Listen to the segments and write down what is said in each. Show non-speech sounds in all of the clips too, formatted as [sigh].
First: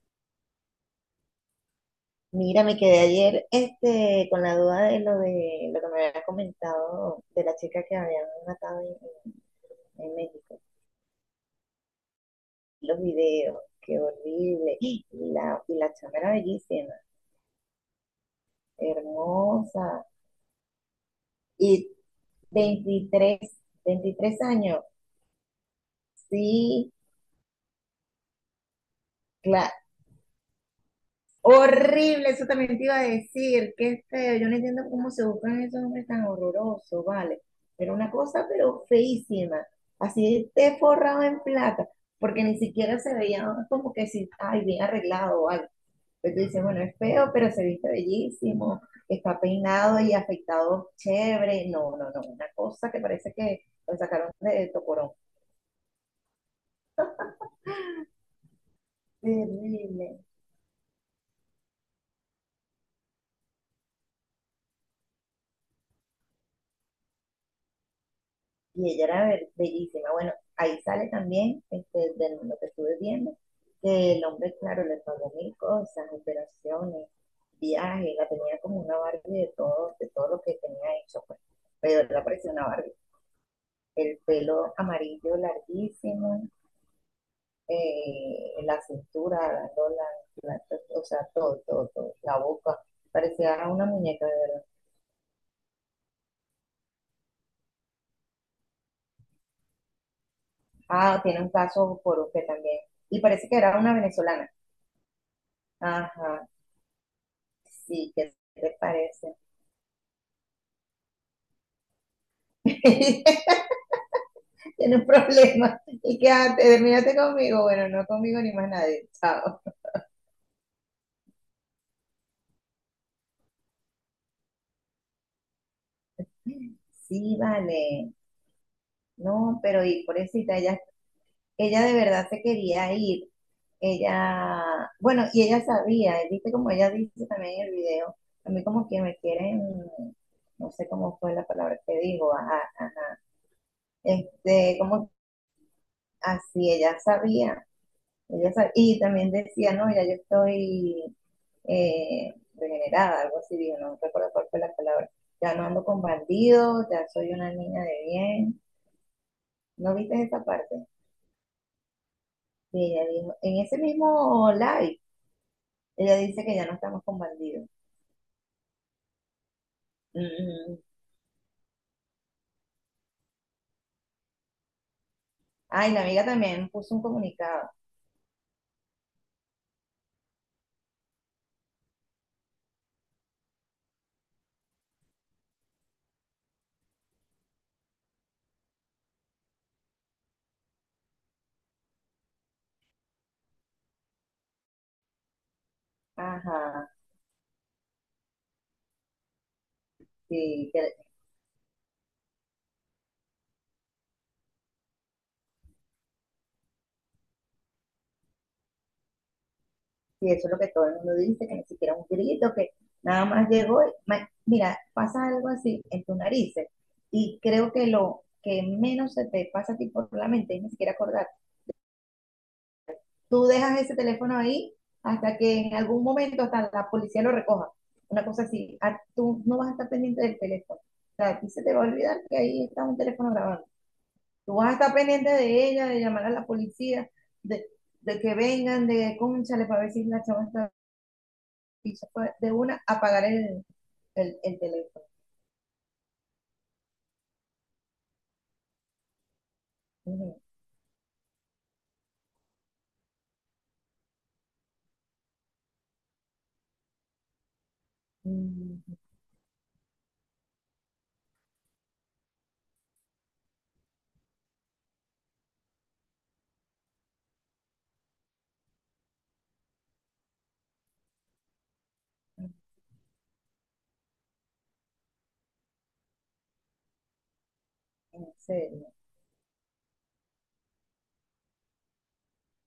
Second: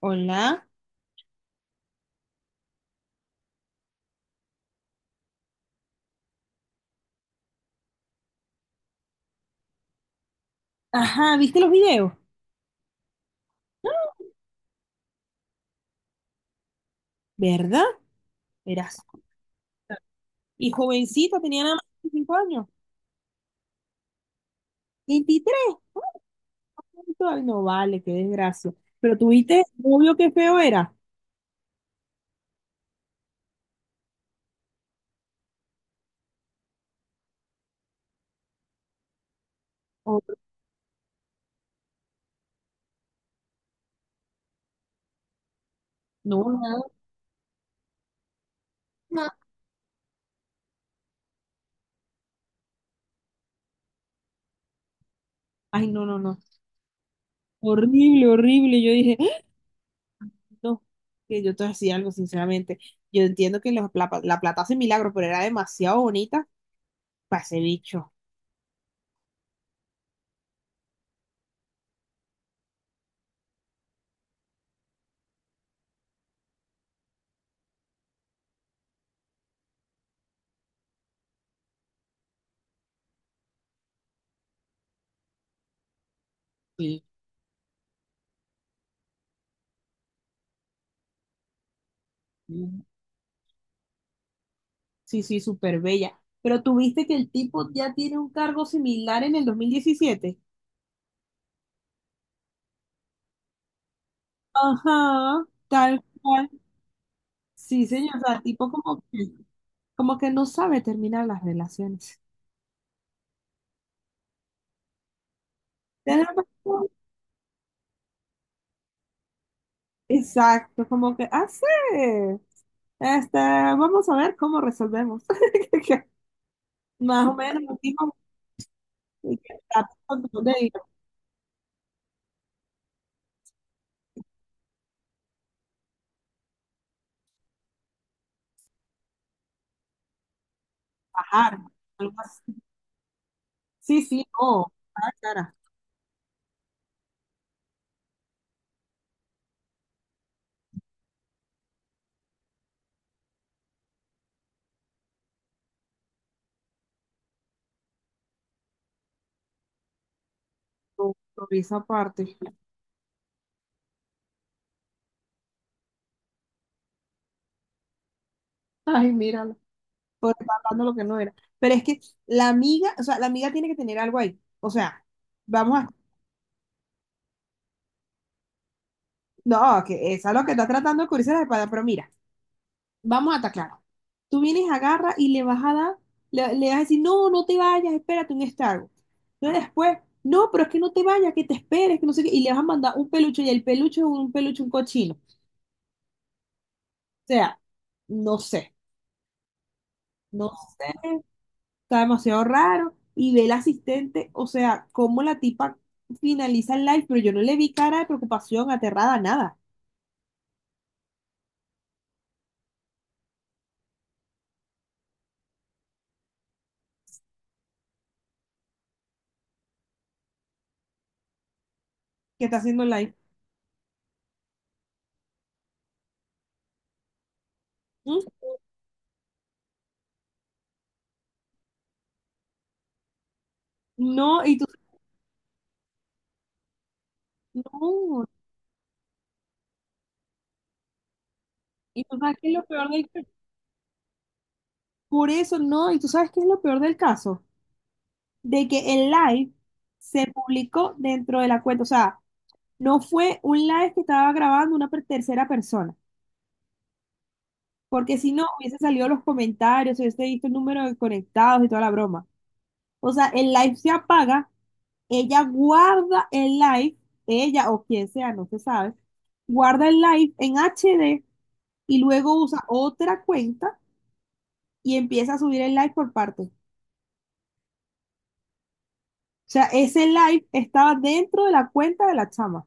Hola, Mira, me quedé ayer con la duda de lo que me había comentado de la chica que habían matado en- en México. Ajá, ¿viste los videos? Los videos, qué ¡Ah! horrible. Y la chama era bellísima, ¿Verdad? Verás. hermosa. Y jovencita, tenía nada más Y 25 años. 23, 23 años, 23. sí, Ay, no vale, qué desgracia. Pero tuviste claro. novio, qué feo era. Horrible, eso también te iba a decir, qué feo. Yo no entiendo cómo se buscan esos hombres tan horrorosos, vale. Era una cosa, pero feísima. Hor- Así te forrado en plata, porque ni siquiera se veía como que si, ay, bien arreglado o algo. Pero tú no, dices, bueno, nada. es feo, pero se viste bellísimo, No. está peinado y afeitado chévere. No, no, no, una cosa que parece que lo sacaron de Tocorón. Ay, no, no, no. Horrible, horrible. Yo dije, ¡Ah! Terrible. No, que yo te decía algo, sinceramente. Yo entiendo que la plata hace milagros, pero era demasiado bonita para ese bicho. Y ella era bellísima. Bueno, ahí sale también de lo que estuve viendo, que el hombre, claro, le pagó mil cosas, operaciones, viajes, la tenía como una Barbie de todo lo que tenía hecho, pues. Pero la parecía una Barbie. El pelo amarillo larguísimo, Sí. La cintura, o sea, todo, todo, todo, la boca. Parecía una muñeca, de verdad. Sí, sí, súper bella. Pero tuviste que el tipo ya tiene un cargo similar en el 2017. Ah, tiene un caso por usted también. Y parece que era una venezolana. Ajá, tal Ajá, cual. Sí, sí, señor. O ¿qué sea, tipo te como que, parece? como que no sabe terminar las relaciones. [laughs] Tiene un problema. Y Tiene quédate, razón. Conmigo. Bueno, no conmigo ni más nadie. Chao. Exacto, como que ah sí. Vamos a ver cómo resolvemos. [laughs] Más o Sí, menos, un vale. tipo que No, pero está y tratando pobrecita, de ella de verdad se quería ir. Ella, bueno, y ella sabía, viste como ella dice también en el video, a mí como que me quieren, no sé cómo fue la bajar. palabra que Algo dijo, así. ajá, ajá. Sí, sí, no. Como Ah, cara, así, ella sabía. Y también decía, no, ya yo estoy regenerada, algo así, digo no recuerdo cuál fue la palabra. Ya no ando con bandidos, ya soy una niña de bien. ¿No viste esa parte? con esa parte. Y ella dijo, en ese mismo live, ella dice que ya no estamos con bandidos. Ay, míralo. Mm, Por estar mm. Mm. hablando lo que no era. Pero es que la amiga, o sea, la amiga tiene que tener algo ahí. O sea, vamos a. Ay, la amiga también puso un comunicado. No, que esa es lo que está tratando de cubrirse la espalda, pero mira, vamos a estar claro. Tú vienes, agarra y le vas a dar, le vas a decir, no, no te vayas, espérate un Starbucks. Entonces después, no, pero es que no te vayas, que te esperes, que no sé qué, y le vas a mandar un peluche y el peluche es un peluche, un cochino. O Ajá, sea, no sé, no sí, que. sé, está demasiado raro. Y ve el asistente, o sea, cómo la tipa finaliza el live, pero yo no le vi cara de preocupación, aterrada, nada. Y eso es lo que todo el mundo dice, que ni siquiera un grito, que nada más llegó. Mira, pasa algo así en tus narices y creo que lo que menos se te pasa a ti por la mente es ni siquiera acordar. ¿Qué está haciendo el live? Tú dejas ese teléfono ahí hasta que en algún momento hasta la policía lo recoja. ¿Mm? Una cosa así. Ah, tú no vas a estar pendiente del teléfono. O sea, a ti se te va a olvidar que ahí está un teléfono grabando. No, Tú y tú, vas a estar pendiente de ella, de llamar a la policía, de, de no, que vengan, de cónchale para ver si la chama está y y se tú fue sabes qué de es lo una peor a del apagar caso. el, el teléfono. Por eso, no, y tú sabes qué es lo peor del caso. De que el live se publicó dentro de la cuenta, o sea, no fue un live que estaba grabando una tercera persona, porque si no hubiese Mm. salido los comentarios, hubiese visto el número de conectados y toda la broma. O sea, el live se apaga. Ella guarda el live, ella o quien sea, no se sabe, guarda el live en HD y luego usa otra cuenta y empieza a subir el live por parte. O En serio. sea, ese live estaba dentro de la cuenta de la chama.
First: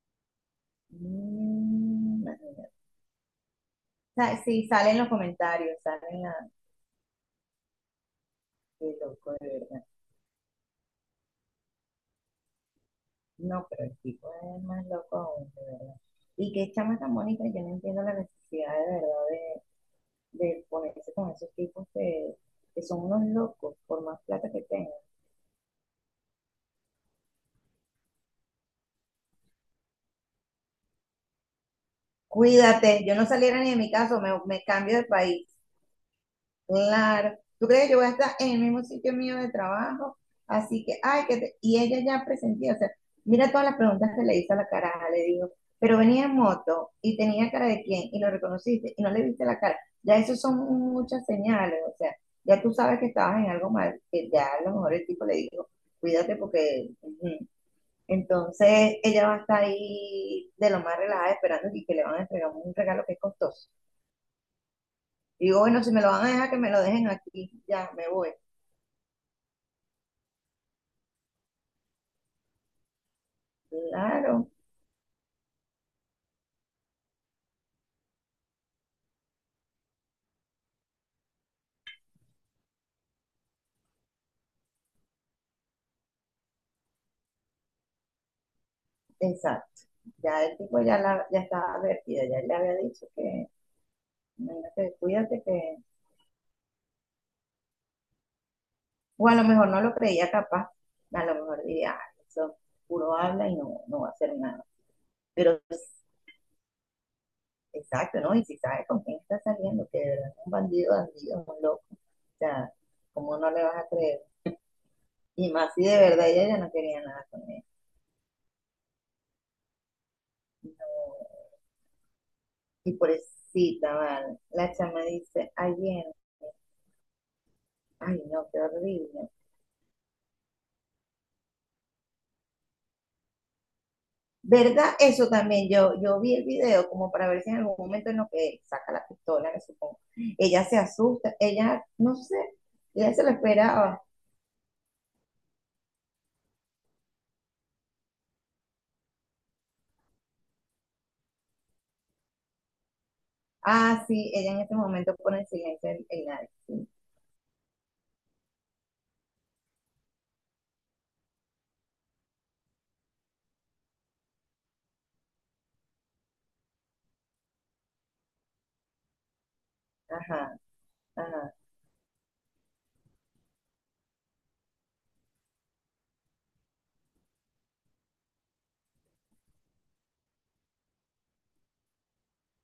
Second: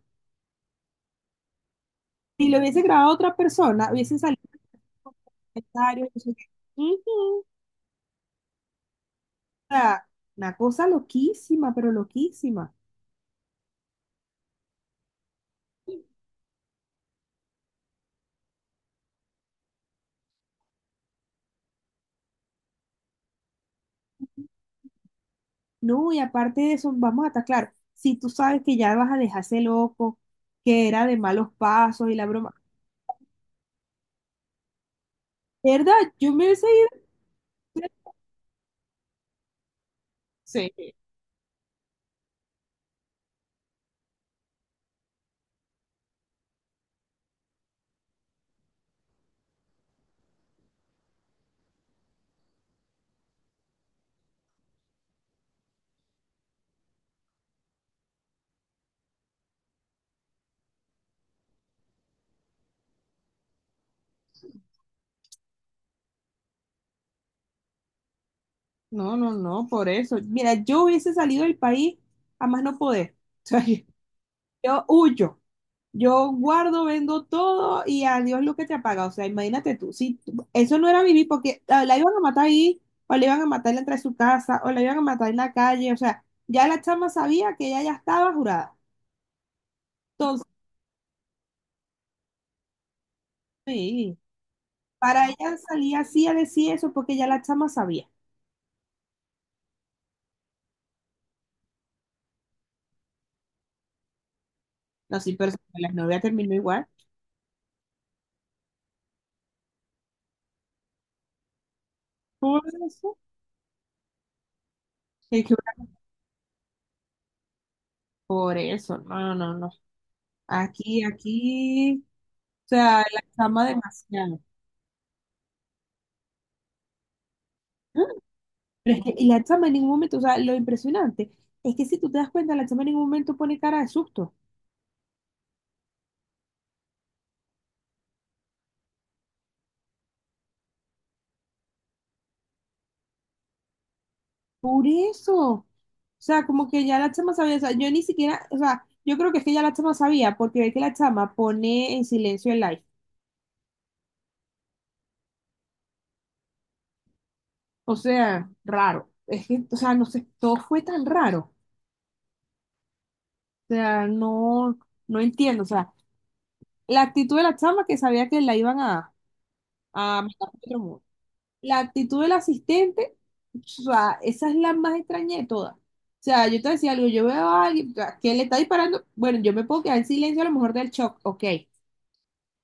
Mm, Si lo imagínate. hubiese grabado otra persona, hubiese salido Sí, salen los comentarios, comentarios. No salen sé la. qué. Ujú. O Qué loco, de verdad. sea, una cosa loquísima, pero loquísima. No, pero el tipo es más loco aún, de verdad. Y qué chama tan bonita, yo no entiendo la necesidad de verdad de ponerse con esos tipos que son unos locos, por más plata que tengan. No, y aparte de eso, vamos a estar claro, si tú sabes que ya vas a dejarse loco, que era de malos pasos y la broma. Cuídate, yo no saliera ni de mi casa, me cambio de país. ¿Verdad? Yo me hubiese ido. Claro, tú crees que yo voy a estar en el mismo sitio mío de trabajo, Sí. así que, ay, y ella ya presentía, o sea, mira todas las preguntas que le hizo a la cara, le digo, pero venía en moto y tenía cara de quién y lo reconociste y no le viste la cara, ya eso son muchas señales, o sea, ya tú sabes que estabas en algo mal, que ya a lo mejor el tipo le dijo, cuídate porque, ujú. Entonces ella va a estar ahí de lo más relajada esperando y que le van a entregar un regalo que es costoso. Digo, bueno, si me lo van a dejar, que me lo dejen aquí, ya me voy. No, no, no, por eso. Mira, yo hubiese salido del país a más no poder. [laughs] O sea, Claro, yo huyo. Yo guardo, vendo todo y adiós lo que te apaga. O sea, imagínate tú. Eso no era vivir porque ah, la iban a matar ahí, o la iban a matar dentro de su casa, o la iban a matar en la calle. O sea, ya la chama sabía que ella ya estaba jurada. exacto. Ya Entonces, el tipo ya, la, ya estaba advertida, ya él le había dicho que, sí, imagínate, para cuídate ella que. salía así a decir eso porque ya la chama sabía. O a lo mejor no lo creía capaz, a lo mejor diría, "Ah, eso puro habla y no, no va a hacer nada". No, sí, pero Pero, la pues, novia terminó igual. exacto, ¿no? Y si sabe con quién está saliendo, que de verdad es un bandido, bandido, un loco, o Por sea, eso. ¿cómo no le vas a creer? Y más si de verdad ella ya no quería nada con él. Por eso, no, no, no. Aquí, aquí, o Y sea, por la eso, chama vale. demasiado. La chama dice, ayer, ¿Mm? ay, no, qué Pero es que, y horrible. la chama en ningún momento, o sea, lo impresionante es que si tú te das cuenta, la chama en ningún momento pone cara de susto. ¿Verdad? Eso también, yo vi el video como para ver si en algún momento en lo que saca la pistola, me supongo. Ella se asusta, ella, no sé, ella se lo esperaba. Por eso. O sea, como que ya la chama sabía, o sea, yo ni siquiera, o sea, yo creo que es que ya la chama sabía, porque ve que la chama pone en silencio el live. Ah, ah, sí, ella en ese momento pone silencio en, sí. O sea, raro. Es que, o sea, no sé, todo fue tan raro. O sea, no, no entiendo. O sea, la actitud de la chama que sabía que la iban a Ah, me por Ajá, otro mundo. ajá. La actitud del asistente, o sea, esa es la más extraña de todas. O sea, yo te decía algo, yo veo a alguien a que le está disparando, bueno, yo me puedo quedar en silencio a lo mejor del shock, ok,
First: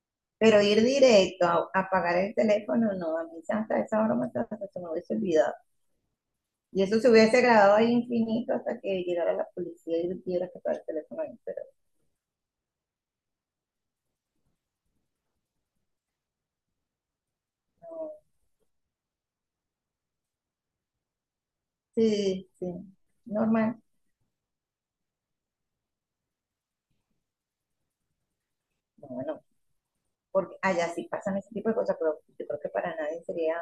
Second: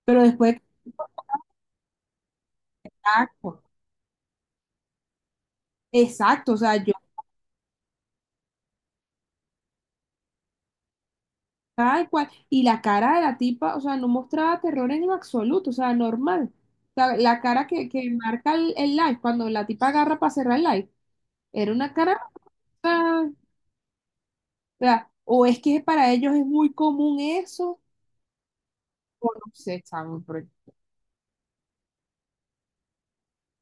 pero después, Pero ir directo a apagar el teléfono, no, a mí exacto, hasta esa broma hasta se me hubiese olvidado. exacto, o sea, Y yo eso se hubiese grabado ahí infinito hasta que llegara la policía y tuviera que apagar el teléfono ahí, pero tal cual, y la cara de la tipa, o sea, no mostraba terror en lo absoluto, o sea, normal. O sea, la cara que no. marca el live, cuando la tipa agarra para cerrar el live, era una cara, Sí, o sí, sea, normal. O es que para ellos es muy común eso. No, O bueno, no sé, examen, porque allá sí pasan ese tipo de cosas, pero yo creo que para nadie sería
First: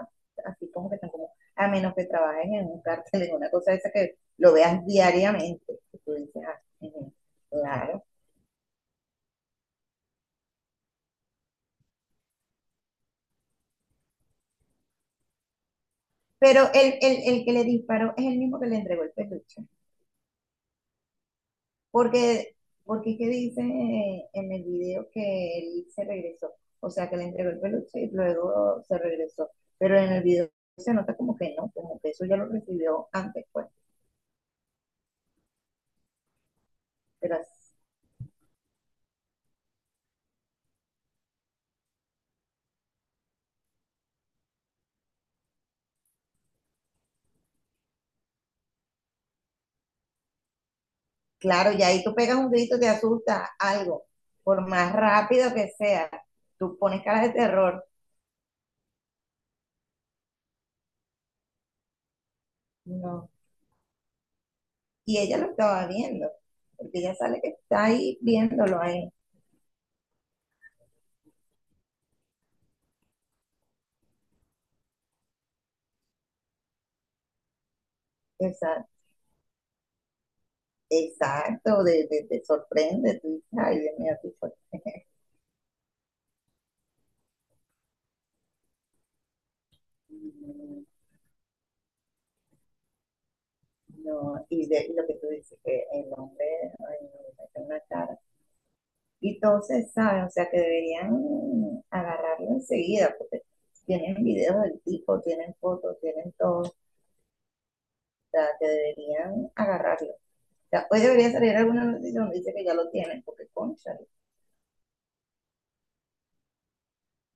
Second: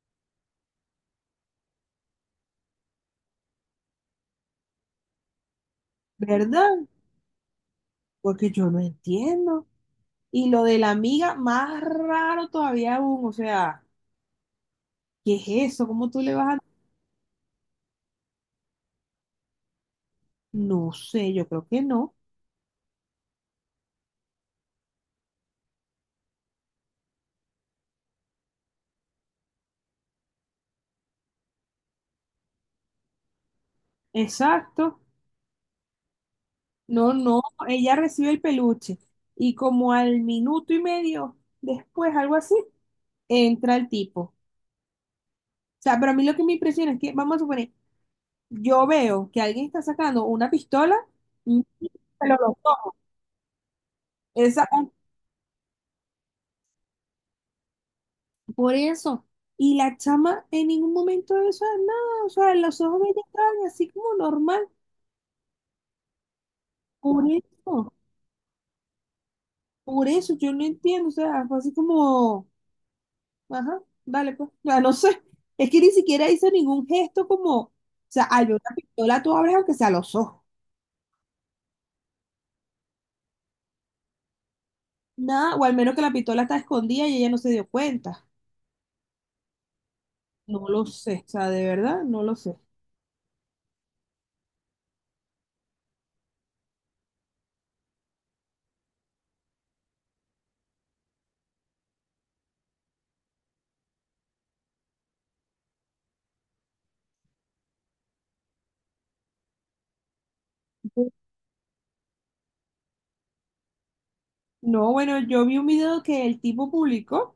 así como que tan común, a menos que trabajes en un cártel, en una cosa de esa que lo veas diariamente, que tú dices, ah, ¿verdad? ujú, claro. Porque yo no entiendo. Y lo de la amiga, más raro todavía aún, o sea, ¿qué es eso? ¿Cómo tú le vas a...? Pero el que le disparó es el mismo que le entregó el peluche, No sé, yo creo que no. porque, porque es que dice en el video que él se regresó, o sea, que le entregó el peluche y luego se regresó, pero en el video se nota como que no, como que eso ya lo recibió antes, pues, Exacto. No, pero no, así. ella recibe el peluche. Y como al minuto y medio después, algo así, entra el tipo. O sea, pero a mí lo que me impresiona es que, vamos a suponer, yo veo que alguien está sacando una pistola, y Claro, y ahí tú pero pegas un los dos, grito, te asusta algo, esa- por más rápido que sea, tú pones caras de terror, Por eso. Y la chama en ningún momento de eso, nada, o sea, los ojos de ella no. estaban así como normal. Y ella lo estaba viendo, porque ella Por sale que está eso, ahí viéndolo ahí. por eso, yo no entiendo, o sea, fue así como, ajá, vale, pues, ya no sé. Es que ni siquiera hizo ningún gesto como, o sea, al ver una Exacto, pistola tú abres aunque sea los ojos. exacto de sorprende, tú dices, ay, Dios mío, qué fuerte. Nada, o al menos que la pistola está escondida y ella no se dio cuenta. No lo sé, o sea, de verdad, no lo sé. No, y, y lo que tú dices, que el hombre, ay, no, tiene una cara. Y entonces, ¿sabes? O sea, que deberían agarrarlo enseguida, porque tienen videos del tipo, tienen fotos, tienen todo. Sea, que deberían agarrarlo. O sea, hoy debería salir alguna noticia donde dice que ya lo tienen, porque concha. No, bueno, yo vi un video que el tipo publicó.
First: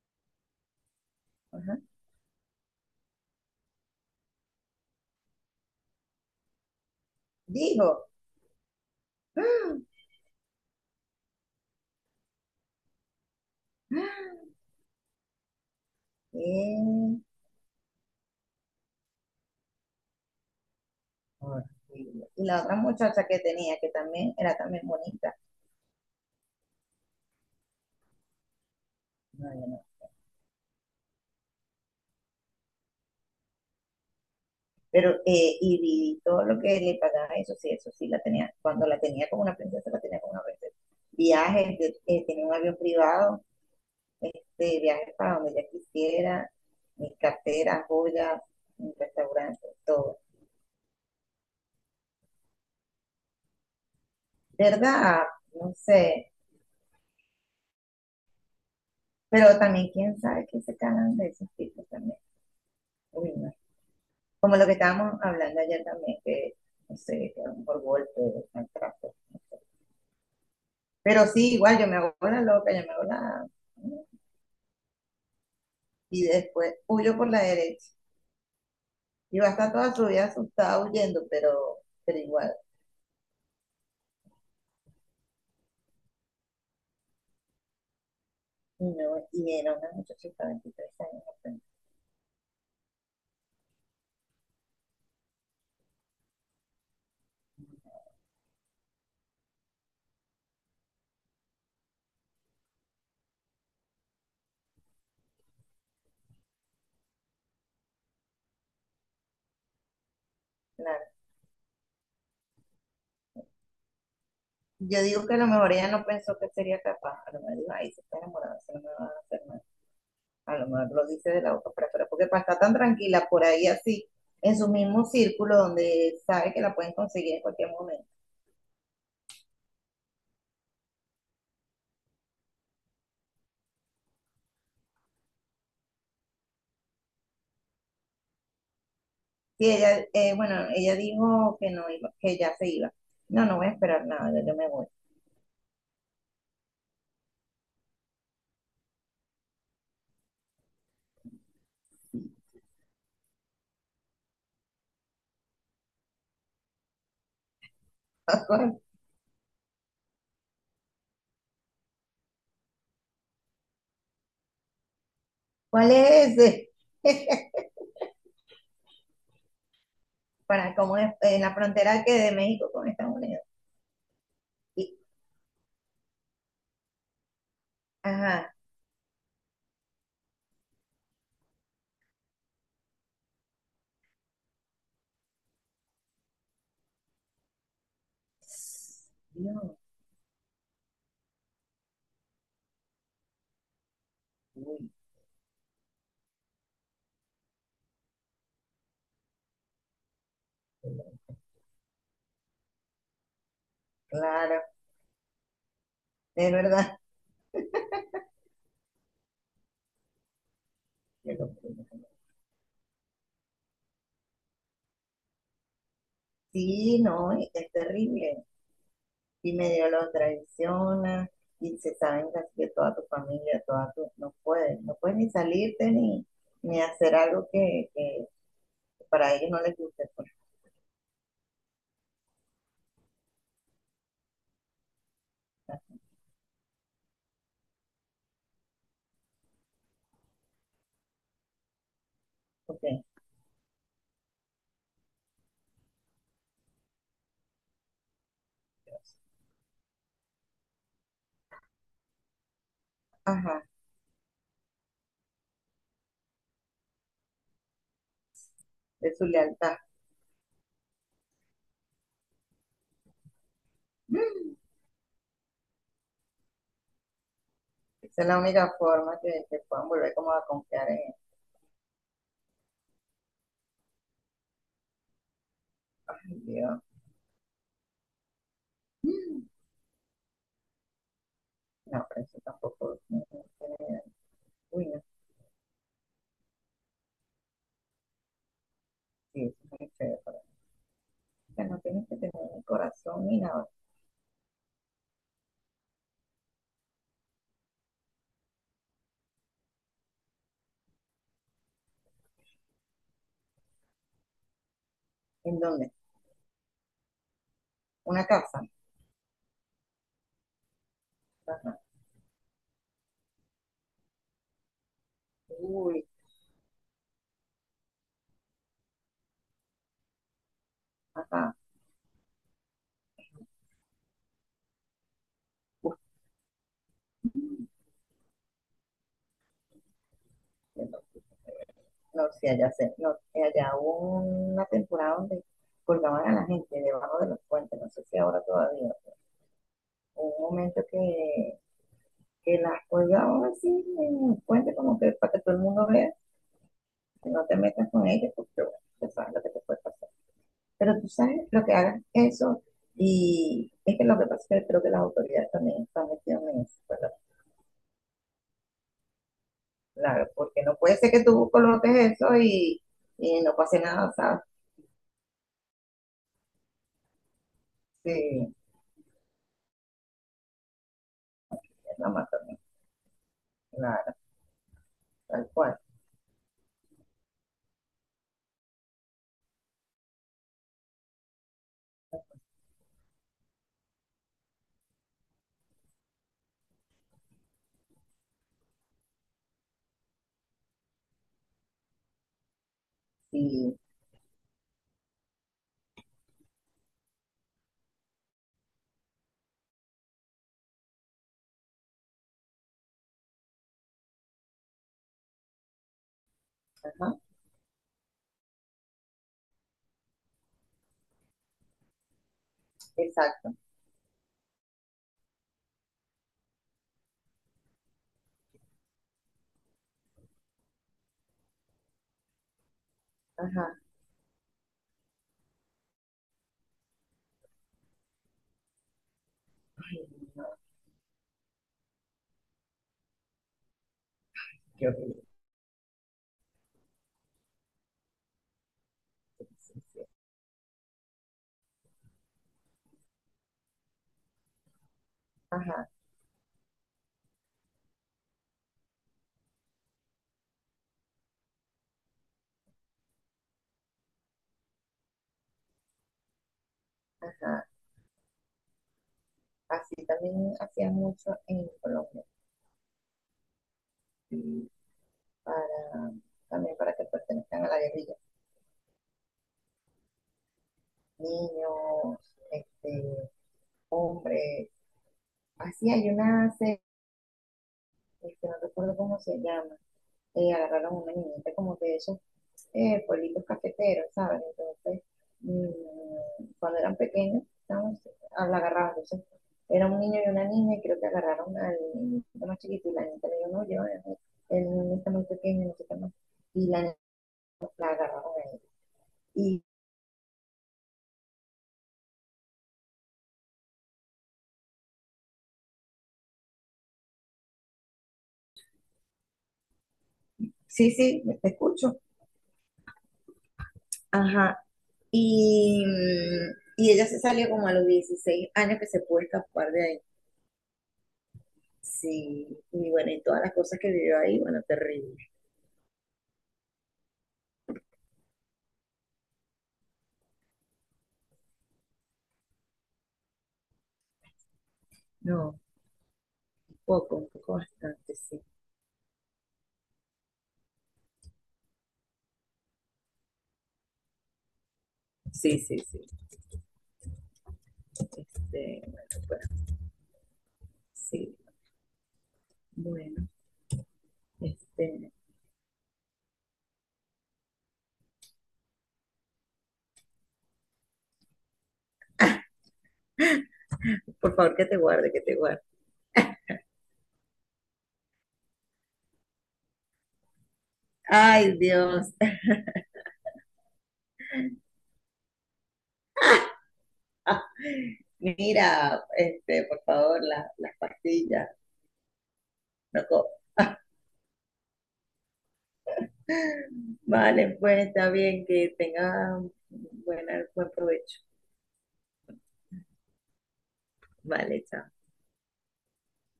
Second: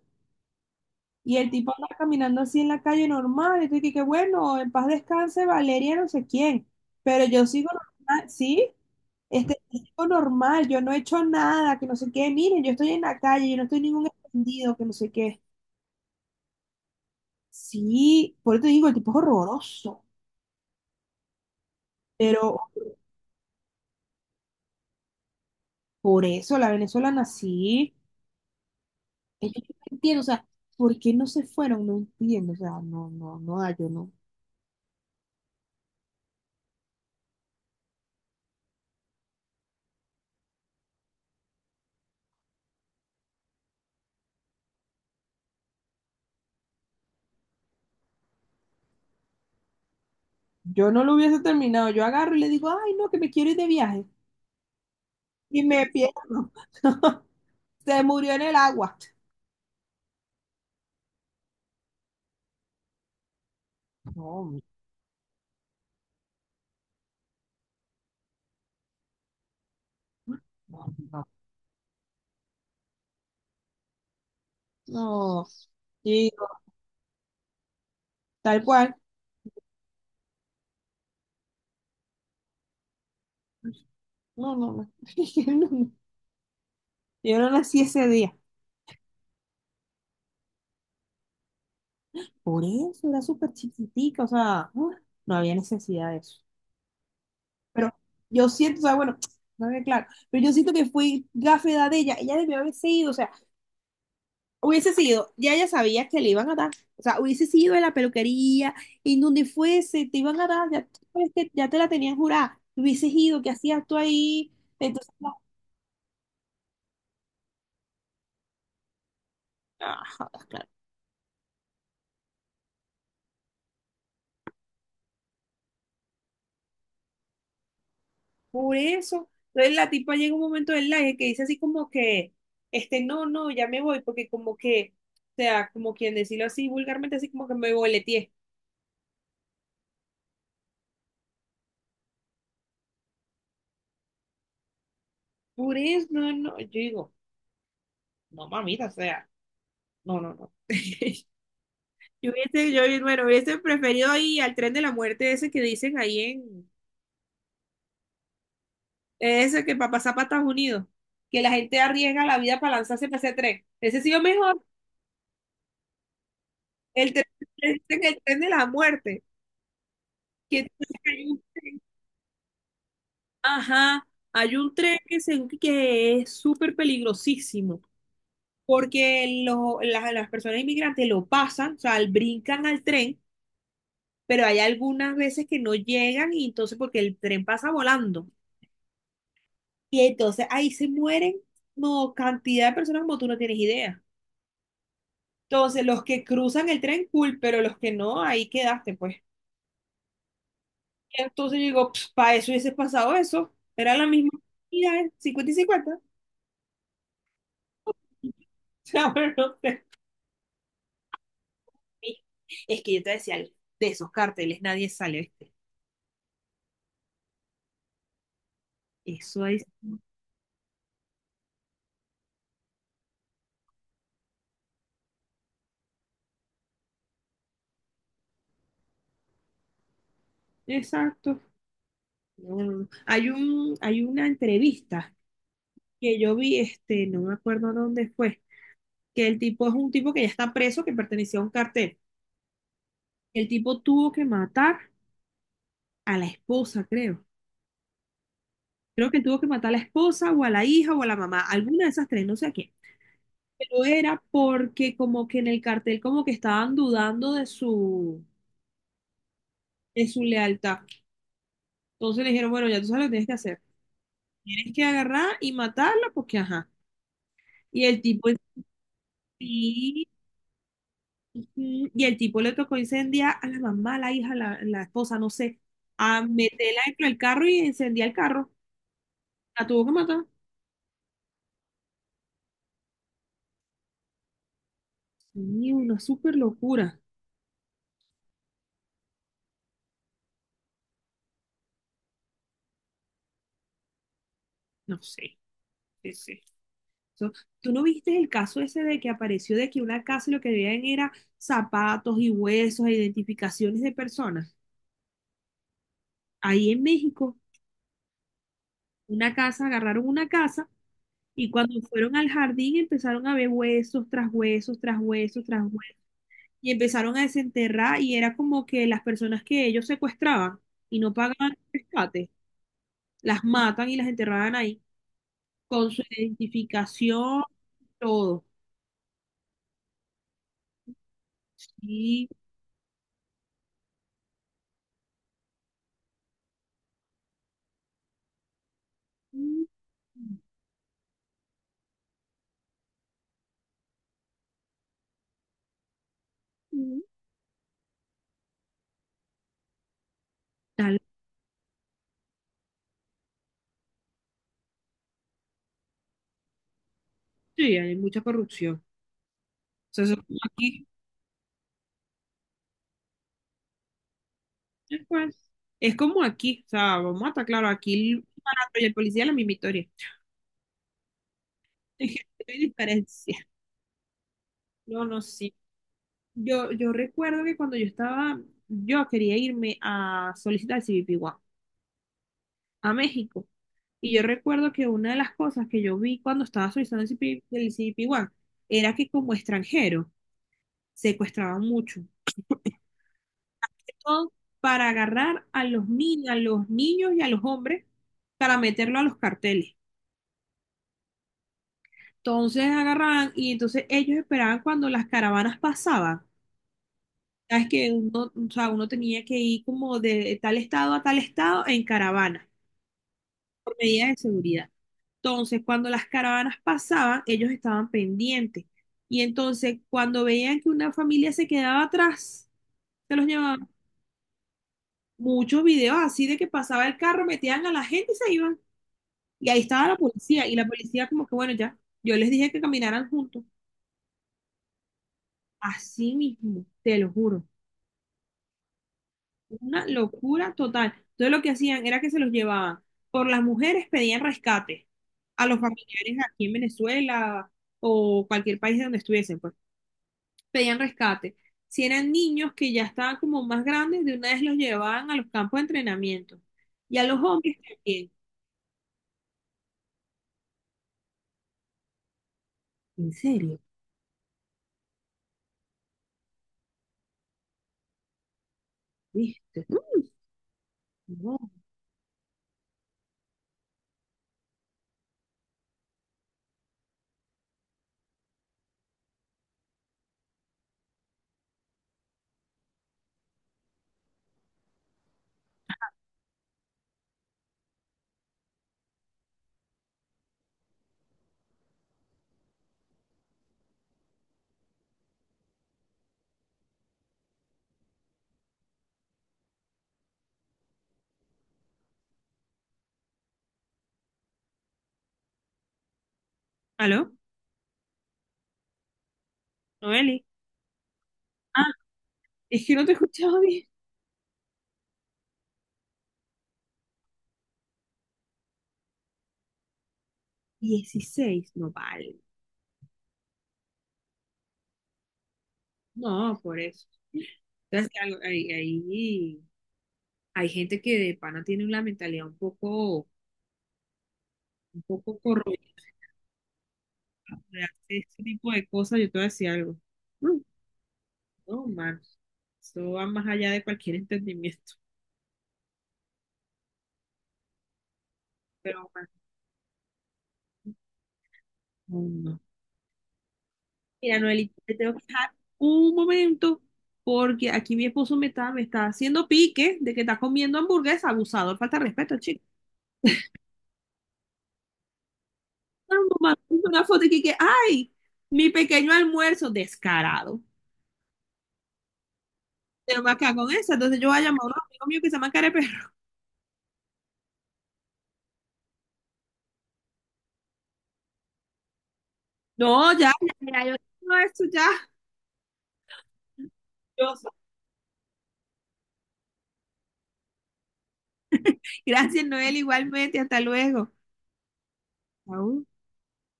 Y el tipo Ajá. anda caminando así en la calle normal. Y tú dices que bueno, en paz descanse Valeria, no sé quién. Pero yo sigo Digo, normal, sí, yo ¡ah! sigo normal, yo no he hecho nada, que no sé qué. Miren, yo estoy en la calle, yo no estoy en ¡Ah! ningún escondido, que no sé qué. ¡Qué Sí, por eso te digo, el tipo es horroroso. horrible! Y Pero la otra muchacha que tenía, que también era también bonita, por eso la venezolana sí. no, Es que no, yo no. no entiendo, o sea, ¿por qué no se fueron? No entiendo, o sea, no, no, no, da, yo no. Pero vi todo lo que le pagaba, eso sí la tenía, cuando la tenía como una princesa, la tenía como una princesa. Viajes, tenía un avión privado, viajes para donde ella quisiera, mis carteras, joyas, mis restaurantes, todo. Yo no lo hubiese terminado. Yo agarro y le digo, ay, no, que me quiero ir de viaje. ¿Verdad? Y No me sé, pierdo. [laughs] Se murió en el agua. pero también quién sabe que se cagan de esos tipos también. Uy, no. Como No, lo que estábamos hablando ayer también, que no sé, que a lo mejor golpe, maltrato. No sé. no, no. Pero sí, igual yo me hago la loca, yo me hago la. No. Y Y después huyo por la derecha. tal cual. Y va a estar toda su vida asustada huyendo, pero igual. No, no, no. [laughs] Yo no yo no nací ese día. Y, no, y era una muchachita de 23 años apenas. Por eso era súper chiquitica, o sea, ¡ah! No había necesidad de eso. Pero yo siento, o sea, bueno, [tsk] no había claro, pero yo siento que fui gafe de edad de ella, ella debió haberse ido, o sea, hubiese sido, ya ella sabía que le iban a dar. O sea, hubiese sido en la peluquería, y en donde fuese, te iban a dar, ya, tú Claro. sabes que ya te la tenían jurada. Hubieses ido, ¿qué hacías tú ahí? Yo Entonces, digo que no, a lo mejor ella no pensó que sería capaz. A lo mejor dijo, ay, se está enamorada, se no me va a hacer nada. ah, jodas, A claro. lo mejor lo dice de la boca para afuera, porque para estar tan tranquila por ahí así, en su mismo círculo donde sabe que la pueden conseguir en cualquier momento. Por eso, entonces la tipa llega un momento del live que dice así como que, no, no, ya me voy, porque como que, o sea, como quien decirlo así vulgarmente, así como que me boleteé. Sí, ella, bueno, ella dijo que no iba, que ya se iba. No, no voy a esperar nada, ya yo me voy. Por eso, no, no, yo digo, no, mamita, o sea, no, no, no. [laughs] Yo hubiese, yo, bueno, hubiese preferido ir al tren de la muerte ese que dicen ahí en, ese que para pasar para Estados Unidos, que la gente arriesga la vida para lanzarse para ese tren. Ese ha sido mejor, ¿Cuál es ese? el tren, [laughs] dicen el tren de la muerte, que Para entonces como en hay un- la frontera que de México con Estados Unidos. ajá, hay un Y, tren que, que es súper peligrosísimo, ajá. porque las personas inmigrantes lo pasan, o sea, brincan al tren, pero hay algunas veces que no llegan y entonces porque el tren pasa volando. Dios, Y entonces ahí se mueren no, cantidad de personas como tú no tienes idea. uy, Entonces, los que cruzan el tren, cool, pero los que no, ahí quedaste, pues. Y entonces yo digo, para eso hubiese pasado eso. Era la misma claro, cantidad, 50 y cincuenta. [laughs] O es verdad. sea, pero no sé. Es que yo te decía algo, de esos carteles nadie sale, ¿viste? Sí, no, es terrible. Eso Y es. medio lo traiciona y se saben casi que toda tu familia, toda tu, no puedes, no puedes ni salirte ni hacer algo que para ellos no les guste, pues, Exacto. No, no, no. Hay una entrevista que yo vi, no me acuerdo dónde fue, que el tipo es un tipo que ya está preso, que pertenecía a un cartel. porque, El tipo tuvo que matar a la esposa, creo. Creo que tuvo que matar a la esposa o a la hija o a la mamá, alguna de esas tres, no sé a quién. ajá, Pero era porque como que en el cartel como que estaban dudando de su, de su lealtad. de su lealtad. Entonces le dijeron, bueno, ya tú sabes lo que tienes que hacer. Mm. Tienes que agarrar y matarla porque ajá. Y el Esa es tipo la única forma que puedan sí, volver como a confiar en ellos. ujú, y el tipo le tocó incendiar a la mamá, a la hija, a la esposa, no sé, a Ay, Dios. meterla dentro del carro y incendiar el carro. Mm. La tuvo que matar. No, pero eso tampoco no, no tiene- Uy, no, Sí, una súper locura. sí, eso es muy feo, pero, no tienes que tener un corazón ni nada. No sé, ese. Eso- ¿Tú no viste el caso ese de que apareció de que una casa y lo que veían era zapatos y huesos e identificaciones de personas? ¿En dónde? Ahí en México, Una casa. una casa, agarraron una casa y Ajá. cuando fueron al jardín empezaron a ver huesos tras huesos, tras huesos, tras huesos Uy, y empezaron a desenterrar y era como que las personas que ellos secuestraban y no pagaban ajá. el rescate, las matan y las enterraban ahí con Uy, su identificación, todo. no, Sí. sí, allá, se, no, allá hubo una temporada donde colgaban a la gente debajo de los puentes, no sé si ahora todavía. Hubo un momento que las colgaban así en el puente, como que para que todo el mundo vea, que no te metas con ellas, porque bueno, ya sabes lo que te puede pasar. Tal- Pero tú sabes lo que hagan eso, y es que lo que pasa es que creo que las autoridades también están metidas en eso, ¿verdad? sí, hay mucha corrupción. O sea, eso es Claro, como porque no aquí, puede ser que tú coloques eso y no pase nada, ¿sabes? pues, es como aquí, o sea, vamos a estar claro, aquí el Sí, barato y el policía es la misma historia. es la [laughs] más No también, hay diferencia. claro, No, no, tal sí. cual. Yo recuerdo que cuando yo estaba, yo quería irme a solicitar el CBP1 a México. Y yo recuerdo que una de las cosas que yo vi cuando estaba solicitando el CBP1 era que como extranjero secuestraban mucho. Sí, Son para agarrar a los, a los niños y a los hombres para meterlo a los carteles. Entonces agarraban y entonces ellos esperaban cuando las caravanas pasaban. ajá, Sabes que uno, o sea, uno tenía que ir como de tal estado a tal estado en caravana exacto, por medidas de seguridad. Entonces, cuando las caravanas pasaban, ellos estaban pendientes. Y entonces, cuando veían que una familia se quedaba atrás, se los ajá. llevaban. Muchos videos así de que pasaba el carro, metían a la gente y se iban. Y ahí estaba la Ay, no, policía, y la policía como que, bueno, ya, yo les dije que caminaran juntos, qué horrible, así mismo, te lo juro, qué una tristeza. locura total. Entonces lo que hacían era que se los llevaban, por las mujeres pedían rescate a los Ajá, familiares aquí en Venezuela o cualquier país de donde estuviesen, pues, pedían rescate. Si eran niños que ya estaban como más grandes, de una vez los llevaban a los campos de entrenamiento. Y a los hombres ajá. también. Así también hacían mucho en Colombia, ¿En serio? sí, para, también para que pertenezcan a la guerrilla. ¿Viste? No. Niños, este, hombres. Así hay una serie, que no recuerdo cómo se llama, agarraron una niñita como que de esos pueblitos cafeteros, ¿sabes? Entonces, cuando eran pequeños, ¿sabes? La agarraban, entonces, era un niño y una niña, y creo que agarraron al niñito más chiquito, y la niña le dijo, no, yo, el niño está muy pequeño, no sé qué más, y la niña la agarraron a ella. Y, ¿Aló? Noeli. sí, sí, te Ah, escucho, es que no te escuchaba bien. ajá, y, y ella se salió como a los 16 años que se pudo escapar de ahí. 16 no vale. Sí, y bueno, y todas las cosas que vivió ahí, bueno, terrible. No, por eso. Entonces, que algo- hay gente que de pana tiene una mentalidad un poco corroída No, poco, un poco de hacer bastante, este sí. tipo de cosas. Yo te voy a decir algo. No, no, man. Esto va más allá de cualquier entendimiento. Sí, sí, sí. Pero, man, Bueno, pues, sí, no, no. bueno. Mira, Noelita, te tengo que Este, dejar un momento porque aquí mi esposo me está haciendo pique de que está comiendo hamburguesa. Abusador, falta de respeto, chico. por favor, que te guarde, que te guarde. Mamá, una foto y ay, mi pequeño almuerzo, descarado. Ay, Dios. Pero me acá con esa, entonces yo voy a llamar a un amigo mío que se llama Careperro. [laughs] [laughs] Mira, por favor, las pastillas, No, ya, loco. ya, ya, yo no, esto ya. Yo- Vale, pues está bien, que tenga buena, buen provecho. Gracias, Noel, igualmente, hasta luego. Vale, chao. Au.